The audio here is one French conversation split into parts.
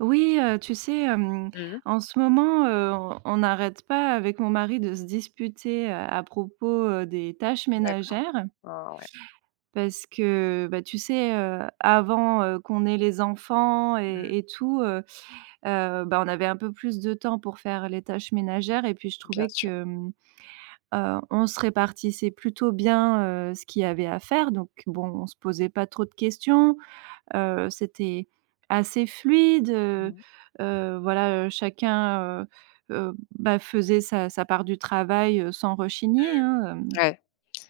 Oui, heu, tu sais, hem, Mmh mh. en ce moment, heu, on on n'arrête pas avec mon mari de se disputer, heu, à propos, heu, des tâches D'accord. ménagères Ah ouais. parce que, bah, tu sais, heu, avant, heu, qu'on ait les enfants Mmh. et et tout, heu heu, bah, on avait un peu plus de temps pour faire les tâches ménagères et puis je Bien trouvais sûr. que, mmh, heu, on se répartissait plutôt bien, heu, ce qu'il y avait à faire donc bon, on se posait pas trop de questions, heu, c'était assez fluide, heu, Mmh. heu, voilà, heu, chacun, heu heu, bah faisait sa sa part du travail, heu, sans Heu, rechigner, hein, hem, ouais.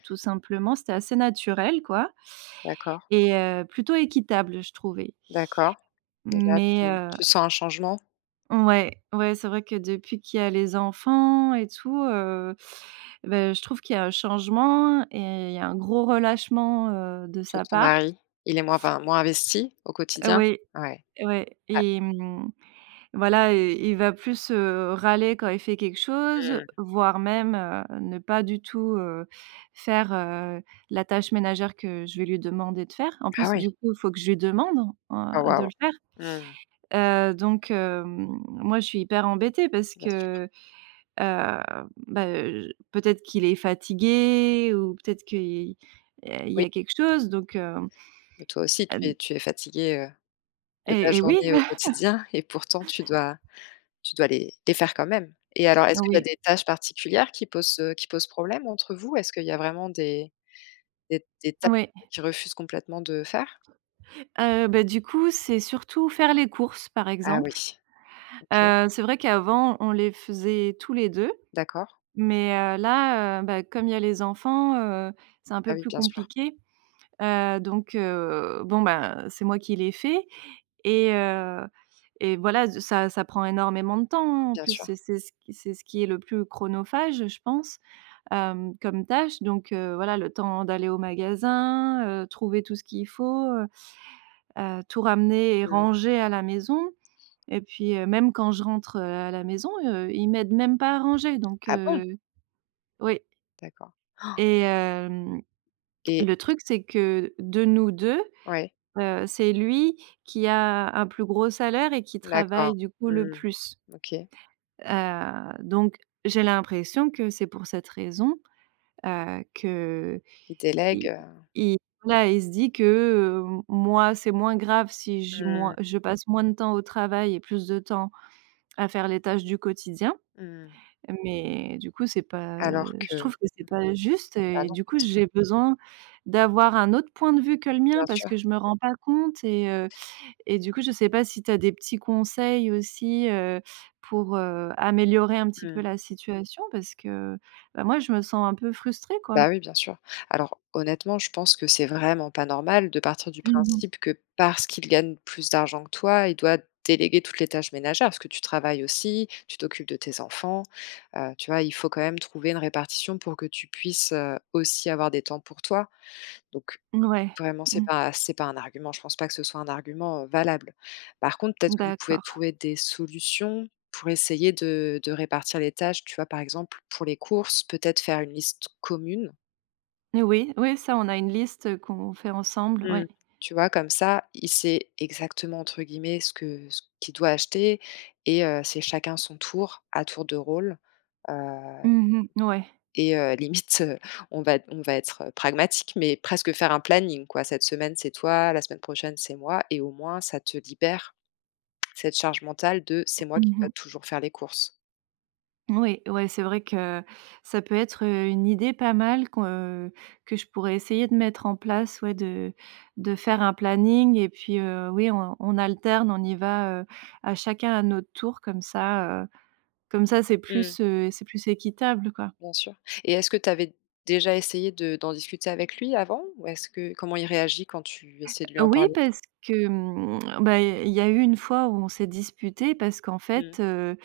tout simplement. C'était assez naturel quoi D'accord. et heu, plutôt équitable je trouvais. D'accord, et là, Mais tu heu tu sens un changement? Ouais, ouais, c'est vrai que depuis qu'il y a les enfants et tout, heu, ben je trouve qu'il y a un changement et il y a un gros relâchement, heu, de De sa ton part. mari, il est moins, enfin moins investi au quotidien? Ouais, Ouais, ouais ah et mmh, voilà, heu, il va plus, heu, râler quand il fait quelque chose, Mmh. voire même, heu, ne pas du tout, heu, faire, heu, la tâche ménagère que je vais lui demander de faire. En Ah plus oui! du coup, il faut que je lui demande, Oh heu, de waouh! le faire. Mmh mh. Heu, donc, heu, moi je suis hyper embêtée parce Bien sûr. que, heu, ben, heu, j peut-être qu'il est fatigué ou peut-être que i heu, il y Oui. a quelque chose donc, hem, Mais toi aussi, tu heu, es d tu es fatiguée, heu, de ta Et et oui. journée au quotidien et pourtant tu dois tu dois les les faire quand même. Et alors est-ce qu'il y a Oui. des tâches particulières qui posent, heu, qui posent problème entre vous? Est-ce qu'il y a vraiment des des des tâches Ouais. qu'il refuse complètement de faire? Heu, bah, du coup, c'est surtout faire les courses, par Ah oui. exemple. OK. Heu, c'est vrai qu'avant, on les faisait tous les 2, D'accord. mais, heu, là, heu, bah, comme il y a les enfants, heu, c'est un Ah peu oui, plus bien sûr. compliqué, heu, donc, heu, bon, ben, c'est moi qui les fait et heu, et voilà, ze ça ça prend énormément de temps, hein, en Bien plus, c'est sûr. c'est ce q c'est ce qui est le plus chronophage, je pense, hem, comme tâche donc, heu, voilà le temps d'aller au magasin, heu, trouver tout ce qu'il faut, heu heu, tout ramener et Mmh. ranger à la maison et puis, heu, même quand je rentre, heu, à la maison, heu, il m'aide même pas à ranger donc, Ah bon? heu Oui. D'accord. Et hem, Et le truc c'est que de nous 2, Ouais. heu, c'est lui qui a un plus gros salaire et qui D'accord. travaille du coup le Mmh, plus OK. heu, donc, j'ai l'impression que c'est pour cette raison, heu, qu’iil Il délègue, heu il voilà il se dit que, heu, moi, c'est moins grave si je Mmh moi mh. je passe moins de temps au travail et plus de temps à faire les tâches du quotidien. Mmh mh. Mais du coup, c'est pas, heu, Alors je que, trouve que c'est mmh pas juste bah et non, du bien coup, sûr. j'ai besoin d'avoir un autre point de vue que le mien Bien parce sûr. que je me rends pas compte et heu, et du coup, je sais pas si tu as des petits conseils aussi, heu, pour, heu, améliorer un petit Mmh peu mh. la situation parce que, bah moi je me sens un peu frustrée, quoi. Bah oui, bien sûr. Alors honnêtement, je pense que c'est vraiment pas normal de partir du Mmh mh. principe que parce qu'il gagne plus d'argent que toi, il doit déléguer toutes les tâches ménagères parce que tu travailles aussi, tu t'occupes de tes enfants, heu, tu vois? Il faut quand même trouver une répartition pour que tu puisses, heu, aussi avoir des temps pour toi. Donc, Ouais, vraiment, c'est Mmh. pas c'est pas un argument. Je pense pas que ce soit un argument, heu, valable. Par contre, peut-être que vous pouvez D'accord. trouver des solutions pour essayer de de répartir les tâches, tu vois? Par exemple, pour les courses, peut-être faire une liste commune? N oui, oui, ça on a une liste qu'on fait ensemble, oui. Mmh, tu vois comme ça, il sait exactement, entre guillemets, ce que ce qu'il doit acheter et heu, c'est chacun son tour, à tour de rôle, heu Mmh mh, ouais. et heu, limite, heu, on va on va être pragmatique, mais presque faire un planning, quoi. «Cette semaine, c'est toi, la semaine prochaine c'est moi» et au moins, ça te libère cette charge mentale de «c'est moi Mmh qui dois mh. toujours faire les courses». Oui, ouais, c'est vrai que ça peut être, heu, une idée pas mal qu'on, heu, que je pourrais essayer de mettre en place ouais, de de faire un planning et puis, heu, oui on on alterne, on y va, heu, à chacun, à notre tour comme ça, heu, comme ça c'est Mmh mh. plus, heu, c'est plus équitable quoi. Bien sûr. Et est-ce que tu avais déjà essayé de d'en discuter avec lui, avant? Ou est-ce que comment il réagit quand tu essaies de lui Heu, en oui, parler? parce que, mmh, bah il y a il y a eu une fois où on s'est disputés parce qu'en fait, Mmh. heu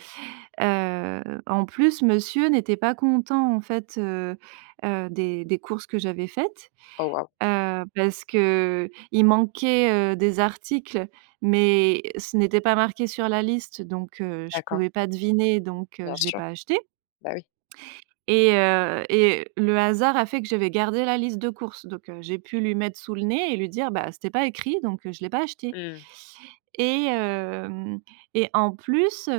heu, en plus, monsieur n'était pas content, en fait, heu heu, des des courses que j'avais faites, Oh waouh! heu, parce qu'il manquait, heu, des articles, mais ce n'était pas marqué sur la liste donc, heu, je D'accord. pouvais pas deviner donc, heu, Bien j'ai sûr, pas acheté bah oui. et heu, et le hasard a fait que j'avais gardé la liste de courses. Donc, heu, j'ai pu lui mettre sous le nez et lui dire: «Bah c'était pas écrit, donc heu, je l'ai pas acheté». Mmh mh. Et hem et en plus,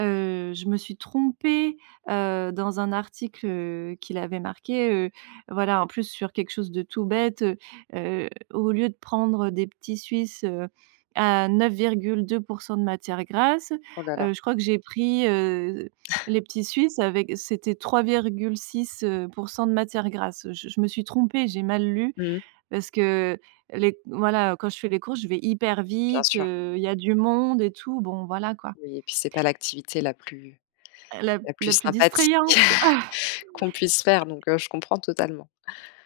heu, je me suis trompée, heu, dans un article, heu, qu'il avait marqué, heu, voilà, en plus, sur quelque chose de tout bête, heu, au lieu de prendre des petits Suisses, heu, à 9,2 % de matière grasse, Oh là là! heu, je crois que j'ai pris, heu, les petits Suisses avec c'était 3,6 %, de matière grasse. Je je me suis trompée, j'ai mal lu Mmh mh. parce que les voilà, heu, quand je fais les courses, je vais hyper Bien vite, sûr. heu, il y a du monde et tout, bon, voilà quoi. Oui et puis c'est pas l'activité la plus La la plus la plus sympathique distrayante quoi. qu'on puisse faire, donc, heu, je comprends totalement.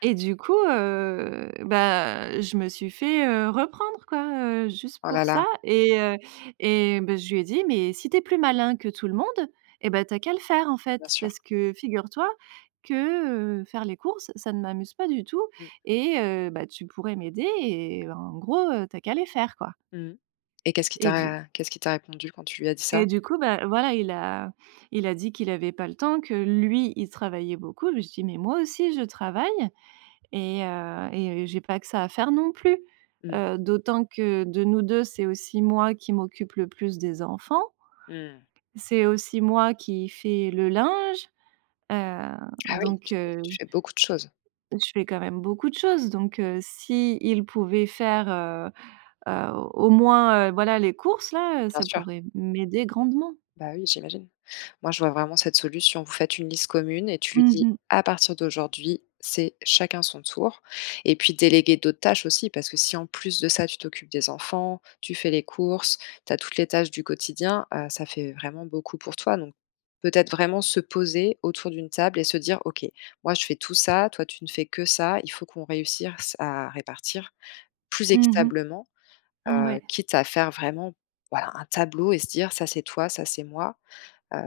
Et du coup heu, bah je me suis fait, heu, reprendre quoi, heu, juste Oh là pour ça là! et heu et bah je lui ai dit: «Mais si tu es plus malin que tout le monde, et bah tu as qu'à le faire, en Bien fait, sûr. parce que figure-toi que, heu, faire les courses, ça ne m'amuse pas du tout Mmh. et heu, bah tu pourrais m'aider, et en gros tu as qu'à les faire quoi». Mmh mh. Et qu'est-ce qu'il Et du t'a qu'est-ce qu'il t'a répondu quand tu lui as dit et ça? du coup bah voilà, il a il a dit qu'il avait pas le temps, que lui il travaillait beaucoup, je me suis dis: «Mais moi aussi je travaille et heu et j'ai pas que ça à faire non plus, Mmh. heu, d'autant que de nous 2, c'est aussi moi qui m'occupe le plus des enfants». Mmh. «c'est aussi moi qui fais le linge». Heu, Ah oui, donc, tu fais, heu, tu j fais beaucoup de choses. Je fais quand même beaucoup de choses donc, heu, s'il pouvait faire, heu heu, au au moins, heu, voilà les courses là, Bien ça sûr. pourrait m'aider grandement. Bah oui, j'imagine. Moi, je vois vraiment cette solution. Vous faites une liste commune et tu lui Mmh dis: mh. «À partir d'aujourd'hui, c'est chacun son tour». Et puis déléguer d'autres tâches aussi, parce que si en plus de ça, tu t'occupes des enfants, tu fais les courses, tu as toutes les tâches du quotidien, heu, ça fait vraiment beaucoup pour toi donc, peut-être vraiment se poser autour d'une table et se dire: «OK, moi je fais tout ça, toi tu ne fais que ça, il faut qu'on réussisse à répartir plus Mmh mh. équitablement». Mmh Heu, ouais. quitte à faire vraiment, voilà, un tableau et se dire: «Ça c'est toi, ça c'est moi, heu,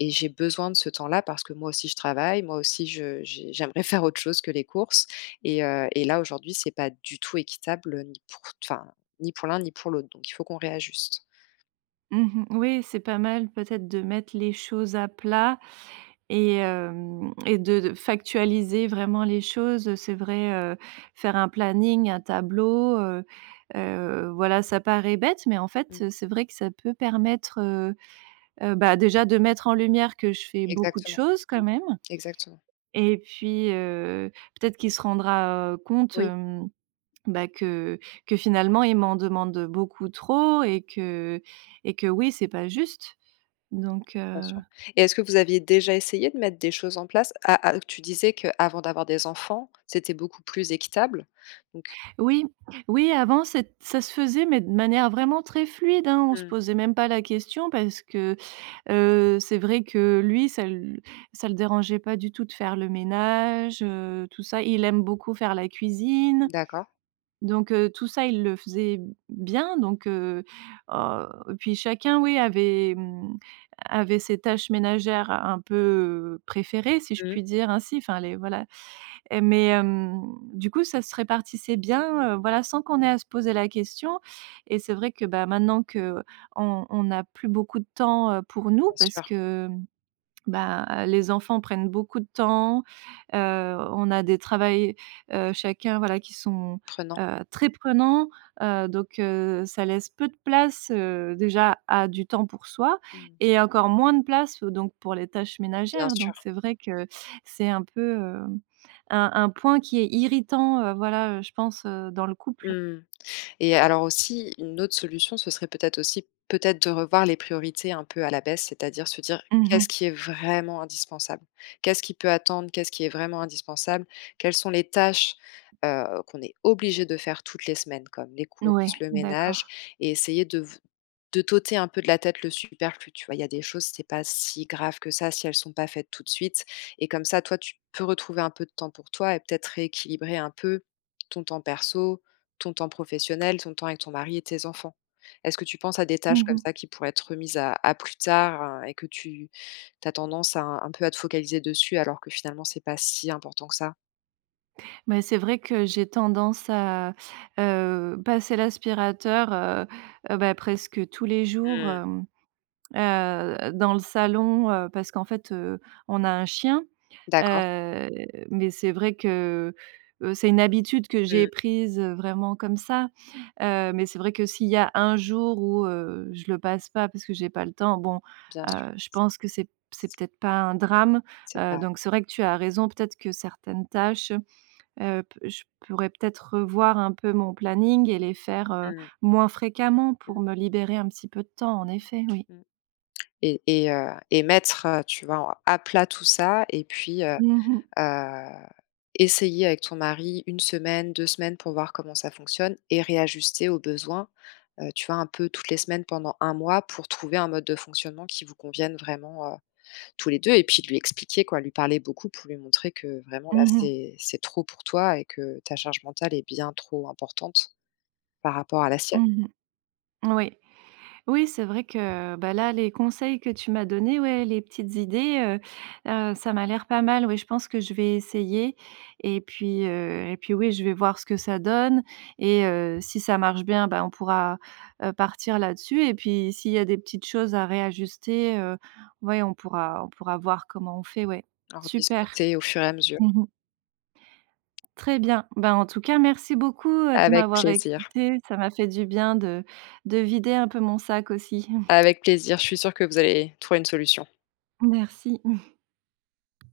et j'ai besoin de ce temps-là parce que moi aussi je travaille, moi aussi je je j'aimerais faire autre chose que les courses et heu, et là aujourd'hui c'est pas du tout équitable ni pour t enfin ni pour l'un ni pour l'autre, donc il faut qu'on réajuste». Mmh mh, oui, c'est pas mal peut-être de mettre les choses à plat et hem, et de de factualiser vraiment les choses, heu, c'est vrai, heu, faire un planning, un tableau, heu heu, voilà, ça paraît bête, mais en fait Mmh. c'est vrai que ça peut permettre, heu heu, bah, déjà de mettre en lumière que je fais beaucoup de Exactement. choses, quand même, Exactement. et puis, heu, peut-être qu'il se rendra compte, Oui. hem, bah, que que finalement il m'en demande beaucoup trop et que et que, oui, c'est pas juste donc, Bien heu sûr. Et est-ce que vous aviez déjà essayé de mettre des choses en place? À à tu disais qu'avant d'avoir des enfants, c'était beaucoup plus équitable. Donc Oui oui, avant c'ét ça se faisait mais de manière vraiment très fluide, hein, on se Mmh. posait même pas la question parce que, heu, c'est vrai que lui, ça l ça le dérangeait pas du tout de faire le ménage, heu, tout ça, il aime beaucoup faire la cuisine. D'accord. Donc, heu, tout ça il le faisait bien donc, heu, au puis chacun, oui, avait, mmh, avait ses tâches ménagères un peu préférées, si je Mmh mh. puis dire ainsi, enfin, les voilà. Et mais, hem, du coup ça se répartissait bien, heu, voilà sans qu'on ait à se poser la question et c'est vrai que, bah, maintenant qu'on on n'a plus beaucoup de temps, heu, pour nous Bien parce sûr. que, hem, bah, les enfants prennent beaucoup de temps, heu, on a des travails, heu, chacun, voilà, qui sont, Prenant. heu, très prenants, heu, donc, heu, ça laisse peu de place, heu, déjà A: du temps pour soi Mmh. et encore moins de place, heu, donc pour les tâches Bien ménagères. Donc sûr. c'est vrai que c'est un peu, hem, un un point qui est irritant, heu, voilà, je pense, heu, dans le couple. Mmh. Et alors aussi une autre solution, ce serait peut-être aussi peut-être de revoir les priorités un peu à la baisse. C'est-à-dire se dire: Mmh mh. «Qu'est-ce qui est vraiment indispensable? Qu'est-ce qui peut attendre? Qu'est-ce qui est vraiment indispensable? Quelles sont les tâches, heu, qu'on est obligés de faire toutes les semaines comme les N courses, ouais, le ménage?», d'accord. et essayer de v de t'ôter un peu de la tête le superflu, tu vois? Il y a des choses, c'est pas si grave que ça si elles sont pas faites tout de suite. Et comme ça, toi tu peux retrouver un peu de temps pour toi et peut-être rééquilibrer un peu ton temps perso, ton temps professionnel, ton temps avec ton mari et tes enfants. Est-ce que tu penses à des Mmh tâches comme mh. ça qui pourraient être remises à à plus tard et que tu tu as tendance à un peu à te focaliser dessus alors que finalement, c'est pas si important que ça? Mais c'est vrai que j'ai tendance à, heu, passer l'aspirateur, heu heu, bah, presque tous les jours, Mmh mh. hem, heu, dans le salon, heu, parce qu'en fait, heu, on a un chien, D'accord. heu, mais c'est vrai que, heu heu c'est une habitude que j'ai Mmh. prise vraiment comme ça, heu, mais c'est vrai que s'il y a un jour où, heu, je le passe pas, parce que j'ai pas le temps, bon, Bien sûr. heu, je pense que c'est p c'est peut-être pas un drame, C'est heu, pas donc c'est vrai que tu as raison. Peut-être que certaines tâches, heu, p je pourrais peut-être, revoir un peu mon planning et les faire, heu, Mmh mh. moins fréquemment, Mmh. pour me libérer un petit peu de temps, en effet, oui. Mmh et et heu et mettre, heu, tu vois, en à plat tout ça et puis, heu Mmh mh. heu, essayer avec ton mari, 1 semaine, 2 semaines pour voir comment ça fonctionne et réajuster aux besoins, eu, tu vois un peu toutes les semaines, pendant 1 mois, pour trouver un mode de fonctionnement qui vous convienne vraiment, heu, tous les deux et puis lui expliquer, quoi, lui parler beaucoup pour lui montrer que vraiment là, Mmh mh. c'est c'est trop pour toi et que ta charge mentale est bien trop importante, par rapport à la sienne. Mmh mh. Oui. Oui, c'est vrai que, bah, là, les conseils que tu m'as donnés, ouais, les petites idées, heu heu ça m'a l'air pas mal, oui, je pense que je vais essayer et puis, heu et puis oui, je vais voir ce que ça donne et heu, si ça marche bien, bah, on pourra, heu, partir là-dessus et puis, s'il y a des petites choses à réajuster, heu, ouais, on pourra on pourra voir comment on fait, ouais. En Super. rediscuter au fur et à mesure. Mmh mh. Très bien. Ben, en tout cas, merci beaucoup, heu, de Avec m'avoir plaisir. écoutée, ça m'a fait du bien de de vider un peu mon sac, aussi. Avec plaisir. Je suis sûre que vous allez trouver une solution. Merci.